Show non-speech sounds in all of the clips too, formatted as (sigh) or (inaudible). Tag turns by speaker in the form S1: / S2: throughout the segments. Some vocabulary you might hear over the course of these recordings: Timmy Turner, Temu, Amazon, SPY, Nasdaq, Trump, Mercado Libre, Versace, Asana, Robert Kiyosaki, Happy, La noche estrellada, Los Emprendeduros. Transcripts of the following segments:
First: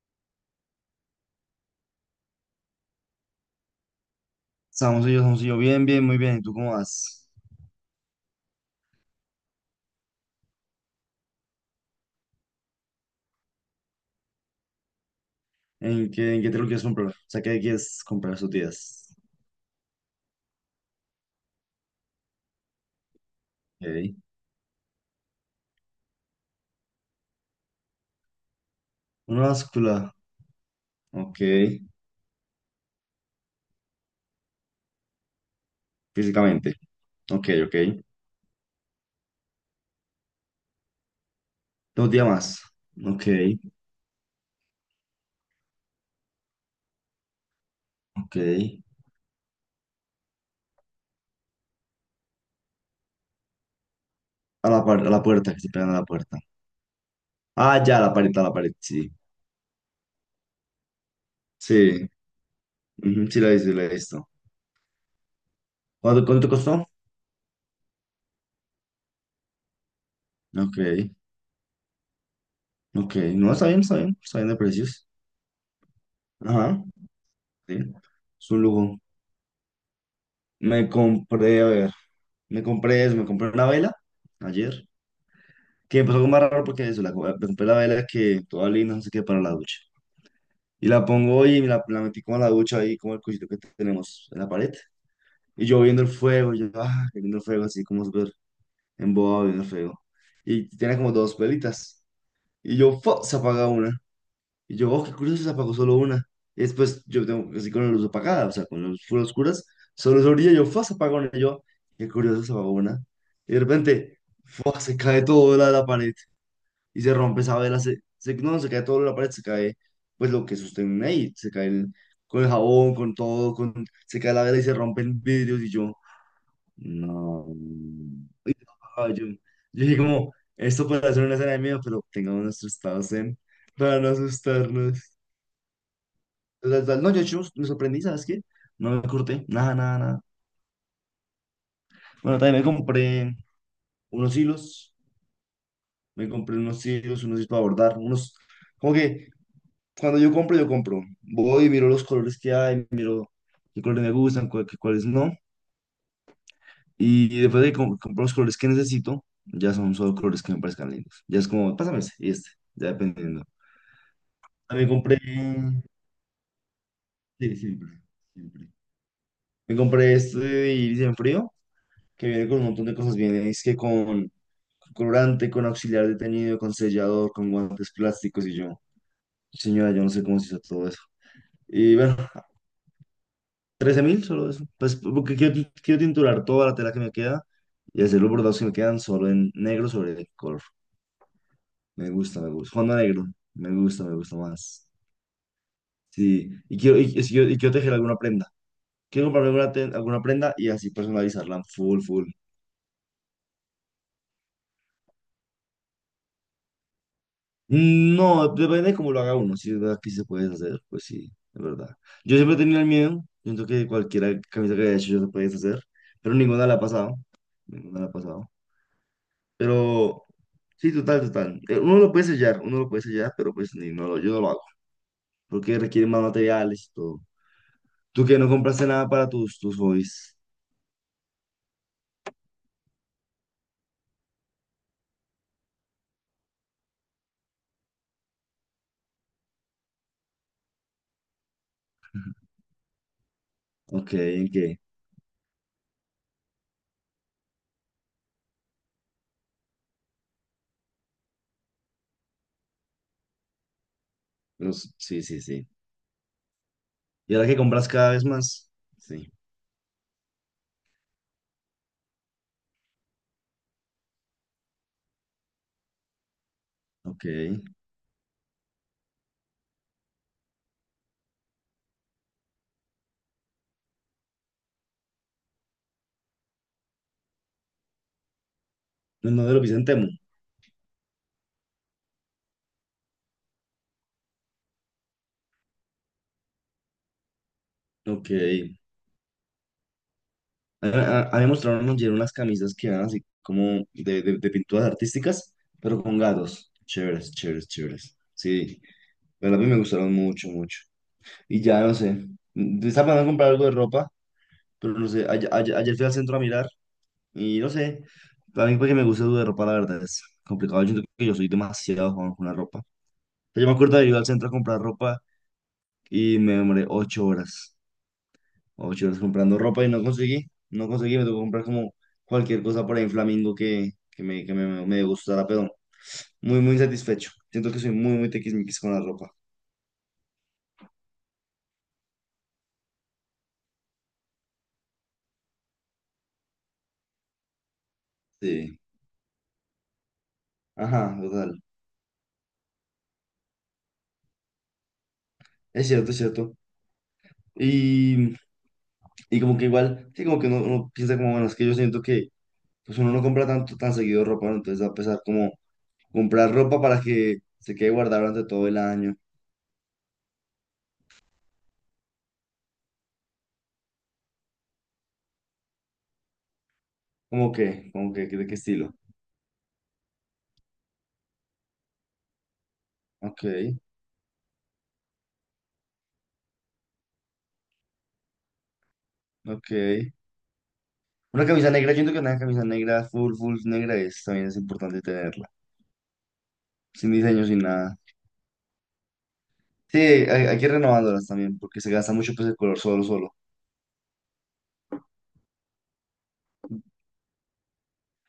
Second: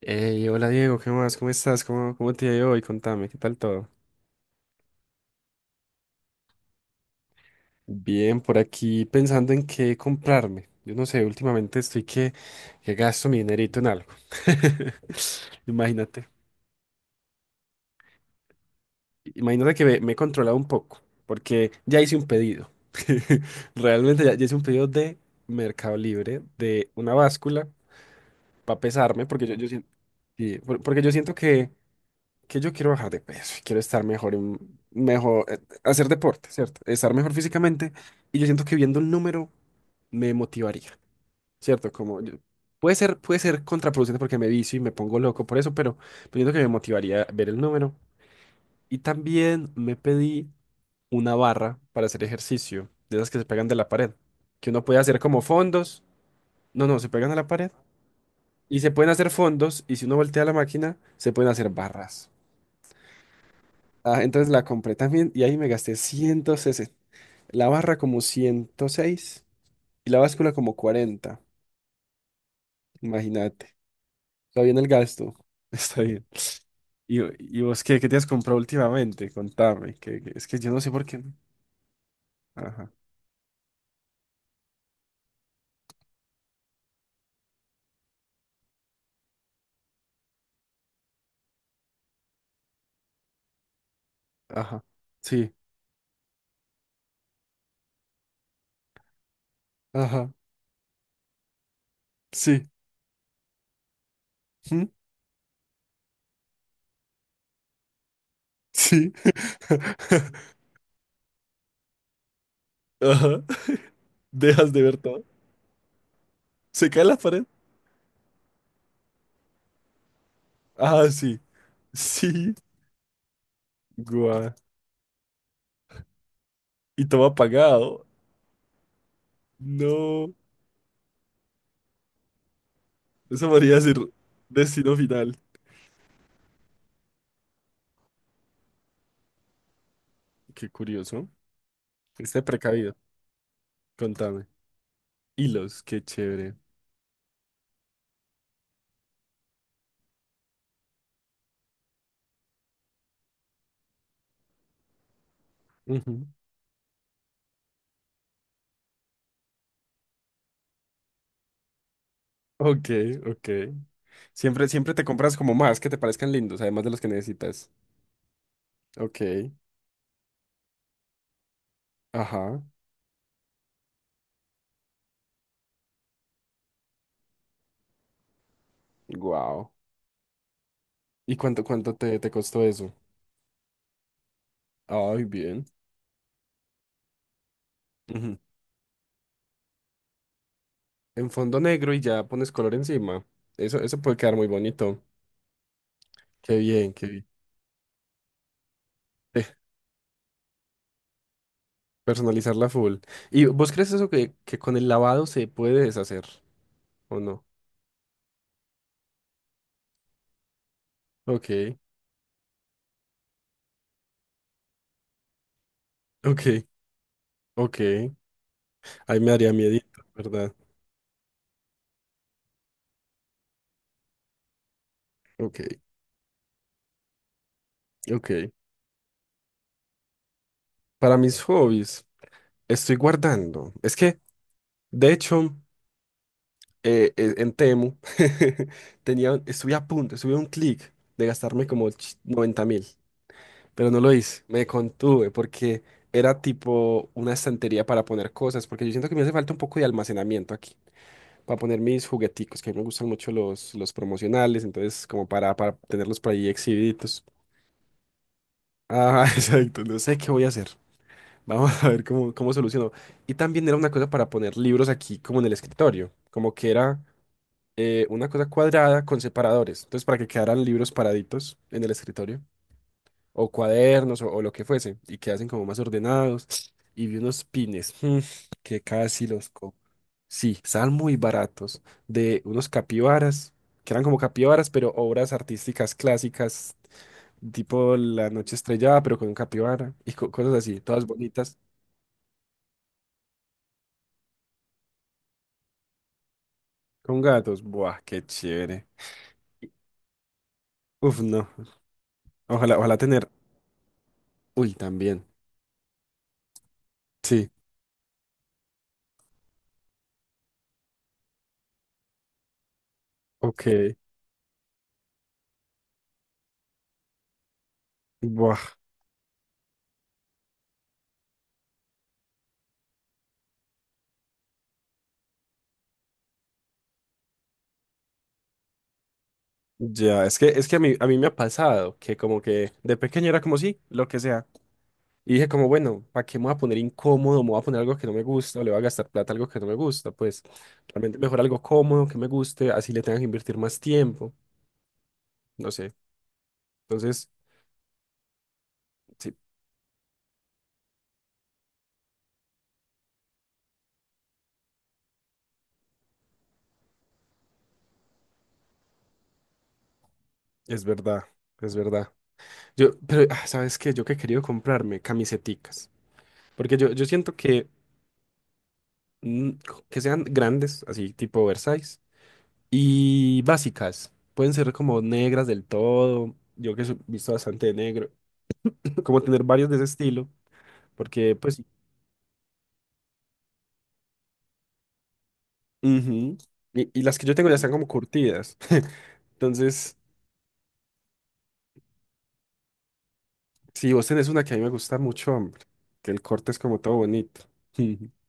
S1: Hey, hola Diego, ¿qué más? ¿Cómo estás? ¿Cómo te ha ido hoy? Contame, ¿qué tal todo?
S2: Estamos yo. Bien, bien, muy bien. ¿Y tú cómo vas?
S1: Bien, por aquí pensando en qué comprarme. Yo no sé, últimamente estoy que gasto mi dinerito en algo. (laughs)
S2: ¿En
S1: Imagínate.
S2: qué, en qué te lo quieres comprar? O sea, ¿qué quieres comprar esos días?
S1: Imagínate que me he controlado un poco, porque ya hice un pedido. (laughs) Realmente
S2: Ok.
S1: ya hice un pedido de Mercado Libre, de una báscula para pesarme,
S2: Una
S1: porque yo siento,
S2: báscula.
S1: porque yo siento
S2: Ok.
S1: que yo quiero bajar de peso, quiero estar mejor, mejor, hacer deporte,
S2: Físicamente.
S1: ¿cierto? Estar mejor
S2: Ok, ok.
S1: físicamente. Y yo siento que viendo el número me motivaría, ¿cierto?
S2: Dos días más.
S1: Puede ser,
S2: Ok,
S1: puede ser contraproducente porque me vicio y me pongo loco por eso, pero siento que me motivaría ver el número.
S2: ok.
S1: Y también me pedí una barra para hacer ejercicio, de esas que se pegan de la pared, que
S2: A la,
S1: uno puede
S2: par- a
S1: hacer
S2: la
S1: como
S2: puerta, que se pegan a
S1: fondos.
S2: la puerta.
S1: No, no, se pegan a la pared
S2: Ah, ya, la pared, a la pared,
S1: y se pueden
S2: sí.
S1: hacer fondos, y si uno voltea la máquina, se pueden hacer
S2: Sí,
S1: barras.
S2: ujú, sí, la he visto, sí la he
S1: Ah,
S2: visto.
S1: entonces la compré también y ahí me gasté
S2: ¿Cuánto, cuánto
S1: ciento
S2: costó?
S1: sesenta, La barra como 106 y la báscula como
S2: Ok,
S1: 40.
S2: ok. No, está
S1: Imagínate.
S2: bien, está bien. Está bien de
S1: Está bien el
S2: precios.
S1: gasto. (laughs) Está bien.
S2: Ajá.
S1: ¿Y, y
S2: Sí.
S1: vos qué te has
S2: Es
S1: comprado
S2: un lujo.
S1: últimamente? Contame. Es que yo no
S2: Me
S1: sé por qué.
S2: compré, a ver. Me
S1: Ajá.
S2: compré eso, me compré una vela ayer, que empezó algo más raro porque eso, me compré la vela que toda linda, no sé qué, para la ducha. Y la pongo hoy y me la metí como a la ducha ahí, como el cuchito que tenemos en la pared.
S1: Ajá. Sí.
S2: Y yo viendo el fuego, viendo el fuego, así como súper embobado viendo el fuego.
S1: Ajá.
S2: Y tiene como dos velitas.
S1: Sí.
S2: Y yo, ¡fua!, se apaga una. Y
S1: ¿Mm?
S2: yo, oh, qué curioso, se apagó solo una. Y después yo tengo así con la luz apagada, o sea, con las luces
S1: Sí.
S2: full oscuras, solo se brilla,
S1: (laughs)
S2: yo, fue, se apagó una. Y yo, qué curioso, se apagó una.
S1: Ajá.
S2: Y de repente,
S1: Dejas
S2: fue,
S1: de
S2: se
S1: ver
S2: cae
S1: todo.
S2: todo la pared
S1: Se
S2: y
S1: cae
S2: se
S1: la
S2: rompe
S1: pared.
S2: esa vela. No, se cae todo la pared, se cae, pues lo que sostiene
S1: Ah,
S2: ahí,
S1: sí.
S2: se cae el con el
S1: Sí.
S2: jabón, con todo, con, se cae la
S1: Guau.
S2: vela y se rompen vidrios. Y yo,
S1: Y todo
S2: no.
S1: apagado.
S2: Ah, yo dije, como,
S1: No.
S2: esto puede ser una escena de miedo, pero tengamos nuestros estados zen
S1: Eso podría ser
S2: para no
S1: destino
S2: asustarnos.
S1: final.
S2: La verdad, no, yo me sorprendí, ¿sabes qué? No me corté, nada, nada, nada.
S1: Qué curioso.
S2: Bueno,
S1: Este
S2: también me
S1: precavido.
S2: compré unos
S1: Contame.
S2: hilos,
S1: Hilos, qué chévere.
S2: unos hilos para bordar, unos... Como que cuando yo compro, yo compro. Voy y miro los colores que hay, miro qué colores me gustan, qué cuáles no.
S1: Ujú.
S2: Y después de que compro los colores que necesito, ya son solo colores que me parezcan lindos. Ya es como, pásame ese y este,
S1: Ok,
S2: ya dependiendo.
S1: ok. Siempre,
S2: También
S1: siempre te
S2: compré...
S1: compras como más que te parezcan lindos, además de los que
S2: Sí,
S1: necesitas.
S2: siempre, siempre.
S1: Ok.
S2: Me compré este de iris en frío que viene con
S1: Ajá.
S2: un montón de cosas. Viene, es que con colorante, con auxiliar de teñido, con sellador, con guantes plásticos y yo.
S1: Wow.
S2: Señora, yo no sé cómo se hizo todo eso.
S1: ¿Y cuánto
S2: Y bueno,
S1: te costó eso?
S2: 13.000 solo eso. Pues
S1: Ay,
S2: porque quiero,
S1: bien.
S2: quiero tinturar toda la tela que me queda y hacer los
S1: Ujú.
S2: bordados que me quedan solo en negro sobre color.
S1: En fondo negro y
S2: Me
S1: ya
S2: gusta, me
S1: pones color
S2: gusta. Fondo
S1: encima.
S2: negro.
S1: Eso
S2: Me
S1: puede quedar
S2: gusta
S1: muy
S2: más.
S1: bonito.
S2: Sí.
S1: Qué
S2: Y
S1: bien,
S2: quiero, y,
S1: qué
S2: y
S1: bien.
S2: quiero, y quiero tejer alguna prenda. Quiero comprarme
S1: Eh,
S2: alguna prenda y así personalizarla full, full.
S1: Personalizarla full. ¿Y vos crees eso que con el lavado se puede deshacer o no?
S2: Mm, no, depende de cómo lo haga uno. Si es verdad que sí se puede hacer, pues sí, es
S1: Ok.
S2: verdad. Yo siempre he tenido el miedo. Siento que cualquier camisa que haya hecho yo se puede hacer, pero
S1: Ok,
S2: ninguna la ha pasado. Ninguna la ha
S1: ok.
S2: pasado.
S1: Ahí me daría miedito,
S2: Pero
S1: ¿verdad?
S2: sí, total, total. Uno lo puede sellar, uno lo puede sellar, pero pues ni, no, yo no lo hago,
S1: Ok,
S2: porque requiere más materiales y todo. Tú
S1: ok.
S2: que no compraste nada para tus hobbies.
S1: Para mis hobbies, estoy guardando. Es que, de hecho, en Temu, (laughs) tenía, estuve a punto, estuve a un clic de gastarme como 90.000, pero no lo
S2: Ok,
S1: hice.
S2: ¿en
S1: Me
S2: qué?
S1: contuve porque era tipo una estantería para poner cosas, porque yo siento que me hace falta un poco de almacenamiento aquí, para poner mis jugueticos, que a mí me gustan mucho los promocionales.
S2: Los
S1: Entonces
S2: sí,
S1: como
S2: sí,
S1: para,
S2: sí.
S1: para tenerlos por ahí exhibidos.
S2: Y ahora que compras cada vez más.
S1: Ajá,
S2: Sí,
S1: (laughs) exacto. No sé qué voy a hacer. Vamos a ver cómo soluciono. Y también era una cosa para poner libros aquí, como en el escritorio. Como que era,
S2: ok.
S1: una cosa cuadrada con separadores. Entonces, para que quedaran libros paraditos en el escritorio. O cuadernos o lo que fuese, y quedasen como más ordenados. Y vi unos pines, que casi
S2: No, no,
S1: los...
S2: de lo que
S1: co-
S2: hice en Temu.
S1: Sí, estaban muy baratos. De unos capibaras, que eran como capibaras, pero obras artísticas clásicas tipo La
S2: Ok.
S1: noche estrellada, pero con un capibara y cosas así,
S2: Ha,
S1: todas
S2: ha
S1: bonitas,
S2: demostrado unos ayer unas camisas que eran así como de, de pinturas artísticas, pero con gatos.
S1: con
S2: Chéveres,
S1: gatos.
S2: chéveres,
S1: Buah,
S2: chéveres.
S1: qué
S2: Sí,
S1: chévere.
S2: pero a mí me gustaron mucho, mucho.
S1: Uf, no.
S2: Y ya no sé,
S1: Ojalá,
S2: mm,
S1: ojalá
S2: estaba pensando en
S1: tener.
S2: comprar algo de ropa,
S1: Uy,
S2: pero no
S1: también.
S2: sé, ayer, ayer fui al centro a mirar
S1: Sí,
S2: y no sé, para mí porque me gusta algo de ropa, la verdad es complicado. Yo siento que yo soy demasiado joven con la ropa. O sea, yo me
S1: ok.
S2: acuerdo de ir al centro a comprar ropa y me demoré 8 horas.
S1: Buah.
S2: O chicos, comprando ropa y no conseguí. No conseguí, me tocó comprar como cualquier cosa por ahí en Flamingo me gustara, pero muy, muy insatisfecho. Siento que soy muy, muy tiquismiquis con la ropa.
S1: Ya, es que a mí me ha pasado que como que de pequeño era como sí, lo que sea. Y dije como, bueno, ¿para qué me voy a poner incómodo? ¿Me voy a poner algo que no me gusta? ¿O le voy
S2: Sí.
S1: a gastar plata a algo que no me gusta? Pues
S2: Ajá,
S1: realmente mejor algo
S2: total.
S1: cómodo, que me guste, así le tenga que invertir más tiempo. No
S2: Es
S1: sé.
S2: cierto, es cierto.
S1: Entonces,
S2: Y,
S1: sí,
S2: y como que igual, sí, como que uno piensa como, bueno, es que yo siento que pues uno no compra tanto, tan seguido ropa, ¿no? Entonces va a pesar como comprar ropa para que se quede guardada durante todo el año.
S1: es verdad, es verdad. Yo, pero, ah, ¿sabes qué? Yo que he querido comprarme camiseticas. Porque yo siento
S2: ¿Cómo que? ¿Cómo que? ¿De qué estilo?
S1: mm, que sean grandes, así tipo Versace, y
S2: Ok,
S1: básicas. Pueden ser como negras del todo. Yo que he visto bastante de negro. (laughs) Como tener varios de ese
S2: ok.
S1: estilo. Porque,
S2: Una
S1: pues,
S2: camisa negra, yo siento que una camisa negra, full, full negra es, también es importante tenerla.
S1: ujú. Y
S2: Sin
S1: las que yo
S2: diseño,
S1: tengo ya
S2: sin
S1: están como
S2: nada.
S1: curtidas. (laughs) Entonces,
S2: Sí, hay que ir renovándolas también, porque se gasta mucho pues el color solo, solo.
S1: si vos tenés una que a mí me gusta mucho, hombre, que el corte es como todo bonito. (laughs)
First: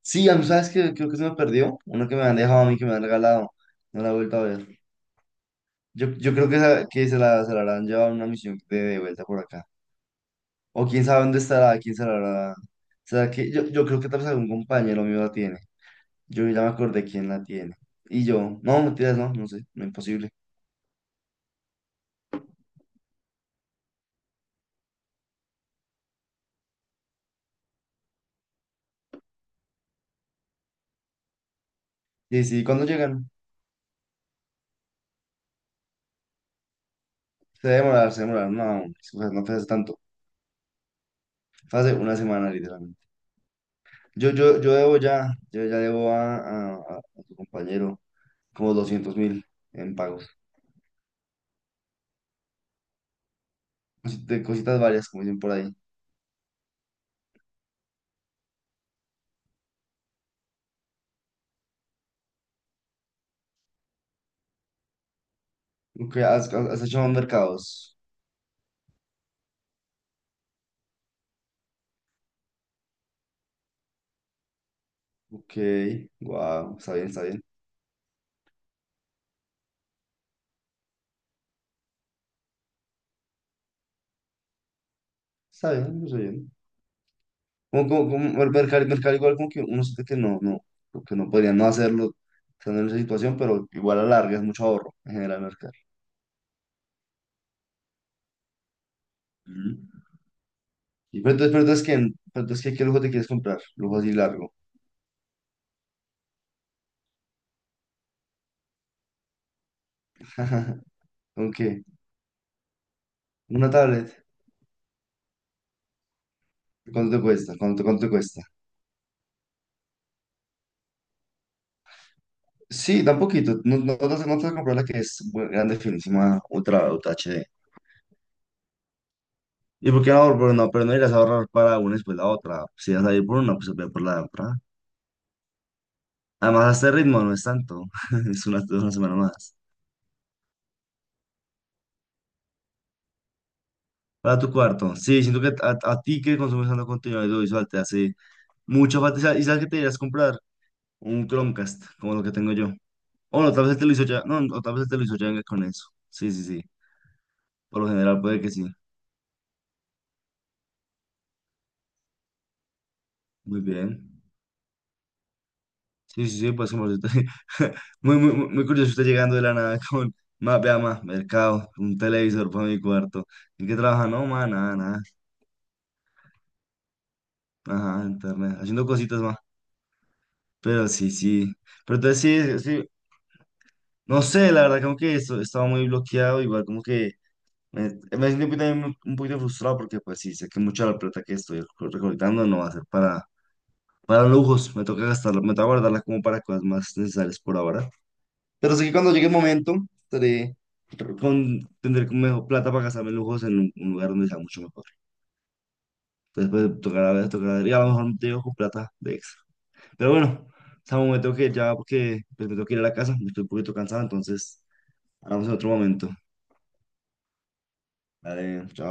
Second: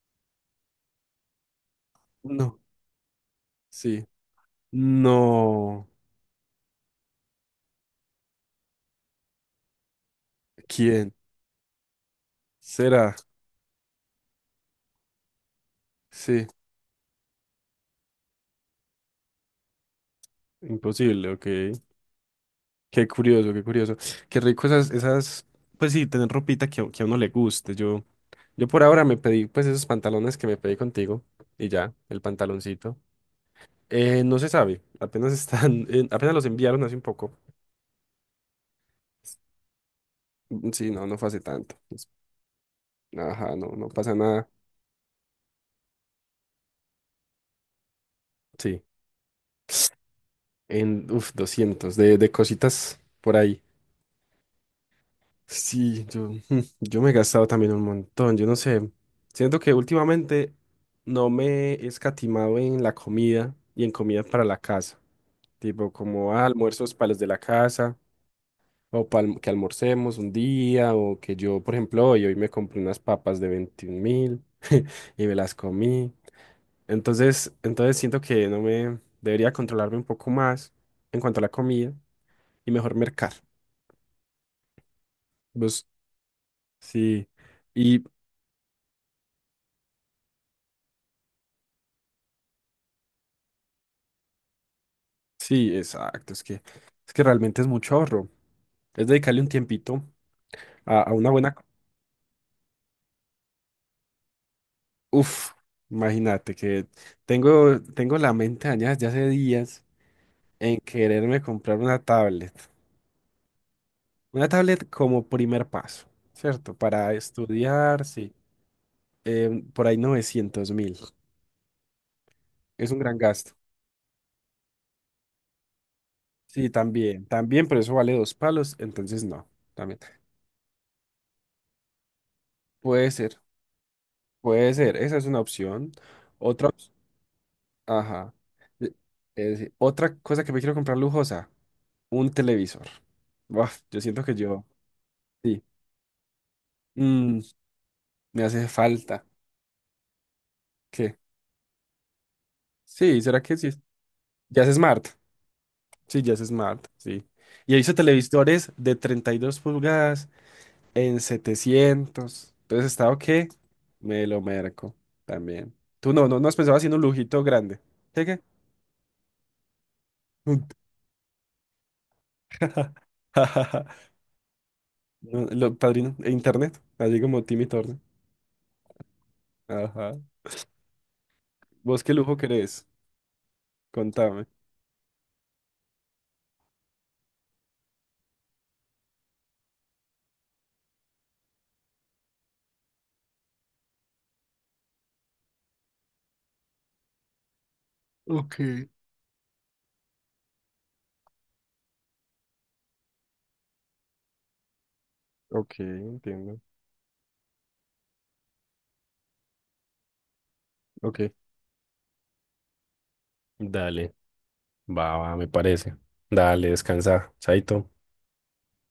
S2: Sí, a mí, ¿sabes qué? Creo que se me perdió. Una que me han
S1: No,
S2: dejado a mí, que me han regalado. No
S1: sí.
S2: la he vuelto a ver.
S1: No.
S2: Yo creo que, esa que se la habrán llevado a una misión de, vuelta por acá. O quién
S1: ¿Quién?
S2: sabe dónde estará, quién se la habrá...
S1: ¿Será?
S2: ¿Será que yo creo que tal vez algún compañero mío la tiene?
S1: Sí.
S2: Yo ya me acordé quién la tiene. Y yo, no, mentiras, no, no sé, no, imposible.
S1: Imposible, ok. Qué curioso, qué curioso. Qué rico esas, esas, pues sí, tener ropita que a uno le guste. Yo por ahora me pedí, pues esos pantalones que me pedí contigo y ya, el
S2: Sí, sí, ¿cuándo
S1: pantaloncito.
S2: llegan?
S1: No se sabe, apenas (laughs) están, apenas los enviaron hace un poco.
S2: Se debe demorar, no, o sea, no fue hace tanto,
S1: Mm, sí, no, no fue hace tanto.
S2: fue hace una semana literalmente.
S1: Ajá, no, no pasa
S2: Yo,
S1: nada.
S2: yo debo ya, yo ya debo a tu compañero como
S1: Sí,
S2: 200.000 en pagos,
S1: 200 de cositas por ahí.
S2: De cositas varias, como dicen por ahí.
S1: Sí, yo, (laughs) yo me he gastado también un montón, yo no sé, siento que últimamente no me he escatimado en la comida y en comida para la casa, tipo
S2: Ok,
S1: como
S2: has, has
S1: almuerzos
S2: hecho
S1: para
S2: más
S1: los de la
S2: mercados.
S1: casa, o para que almorcemos un día, o que yo, por ejemplo, hoy me compré unas papas de 21.000 (laughs) y me las
S2: Ok,
S1: comí.
S2: wow, está bien, está bien,
S1: Entonces, siento que no me debería controlarme un poco más en cuanto a la comida y mejor mercar,
S2: está
S1: pues
S2: bien, está bien.
S1: sí.
S2: Como,
S1: Y
S2: como, como el mercado, mercado igual como que uno siente que no, no, como que no podría no hacerlo estando en esa situación, pero igual a la larga es mucho ahorro en general mercado.
S1: sí, exacto. Es que realmente es mucho ahorro. Es dedicarle un tiempito a
S2: Y
S1: una
S2: pero entonces,
S1: buena.
S2: ¿qué lujo te quieres comprar? Lujo así largo.
S1: Uf, imagínate que tengo la mente dañada ya hace días en
S2: (laughs)
S1: quererme
S2: ¿Con
S1: comprar
S2: qué?
S1: una tablet.
S2: ¿Una tablet?
S1: Una tablet como primer paso, ¿cierto? Para
S2: ¿Cuánto te cuesta? ¿Cuánto,
S1: estudiar,
S2: cuánto te
S1: sí.
S2: cuesta?
S1: Por ahí 900.000. Es un
S2: Sí, da
S1: gran
S2: un
S1: gasto.
S2: poquito. No, no, no te vas a no te vas a comprar la que es bu- grande, finísima,
S1: Sí,
S2: ultra, ultra
S1: también,
S2: HD.
S1: también, pero eso vale dos palos, entonces no,
S2: ¿Y
S1: también.
S2: por qué no? Pero no, pero no irás a ahorrar para una y después la otra. Si vas
S1: Puede
S2: a ir
S1: ser,
S2: por una, pues ve por la otra.
S1: puede ser. Esa es una opción.
S2: Además,
S1: Otra
S2: a este
S1: opción.
S2: ritmo no es tanto. (laughs)
S1: Ajá.
S2: Es una
S1: E-
S2: semana
S1: es
S2: más.
S1: decir, otra cosa que me quiero comprar lujosa, un televisor. Buaf, yo siento que
S2: Para tu
S1: yo,
S2: cuarto. Sí, siento que
S1: sí,
S2: a ti que consumes tanto contenido
S1: mm,
S2: audiovisual te hace
S1: me hace
S2: mucha falta.
S1: falta.
S2: Y sabes qué te irías a comprar?
S1: ¿Qué?
S2: Un Chromecast, como lo que tengo yo.
S1: Sí, ¿será
S2: O no,
S1: que
S2: tal
S1: sí?
S2: vez él te lo hizo ya. No, no,
S1: Ya es
S2: tal vez él te lo
S1: Smart.
S2: hizo ya con eso.
S1: Sí,
S2: Sí,
S1: ya es
S2: sí, sí.
S1: Smart, sí. Y he
S2: Por lo
S1: visto
S2: general puede que sí.
S1: televisores de 32 pulgadas en 700. Entonces, ¿estado qué?
S2: Muy bien.
S1: Me lo merco también. Tú no,
S2: Sí, sí,
S1: no, no
S2: sí,
S1: has
S2: pues
S1: pensado
S2: como si
S1: haciendo un
S2: usted...
S1: lujito grande.
S2: (laughs) muy,
S1: ¿Qué,
S2: muy,
S1: qué?
S2: muy muy curioso usted llegando de la nada (laughs) con, más
S1: Un-
S2: vea, mercado, un televisor para mi cuarto. ¿En qué trabaja?
S1: (laughs)
S2: No, más nada, nada.
S1: No, lo, padrino, e internet, así como Timmy Turner.
S2: Ajá, internet, haciendo cositas, más.
S1: Ajá.
S2: Pero sí, sí. Pero
S1: ¿Vos qué
S2: entonces
S1: lujo
S2: sí,
S1: querés?
S2: sí. No
S1: Contame.
S2: sé, la verdad, como que esto, estaba muy bloqueado, igual como que me, me siento un poquito frustrado porque pues sí, sé que mucha de la plata que estoy recolectando no va a ser para lujos, me toca gastarla, me toca guardarla como para cosas más necesarias por ahora.
S1: Ok.
S2: Pero sé que cuando llegue el momento, estaré con, tendré como mejor plata para gastarme en lujos en un lugar donde sea mucho mejor.
S1: Ok,
S2: Entonces,
S1: entiendo.
S2: pues, tocará ver, y a lo mejor no te dejo con plata de extra. Pero bueno, Samu, me
S1: Ok,
S2: tengo que ir ya porque pues, me tengo que ir a la casa, estoy un poquito cansado,
S1: dale,
S2: entonces
S1: va, va, me
S2: hablamos en otro
S1: parece.
S2: momento.
S1: Dale, descansa, chaito.
S2: Dale, chao.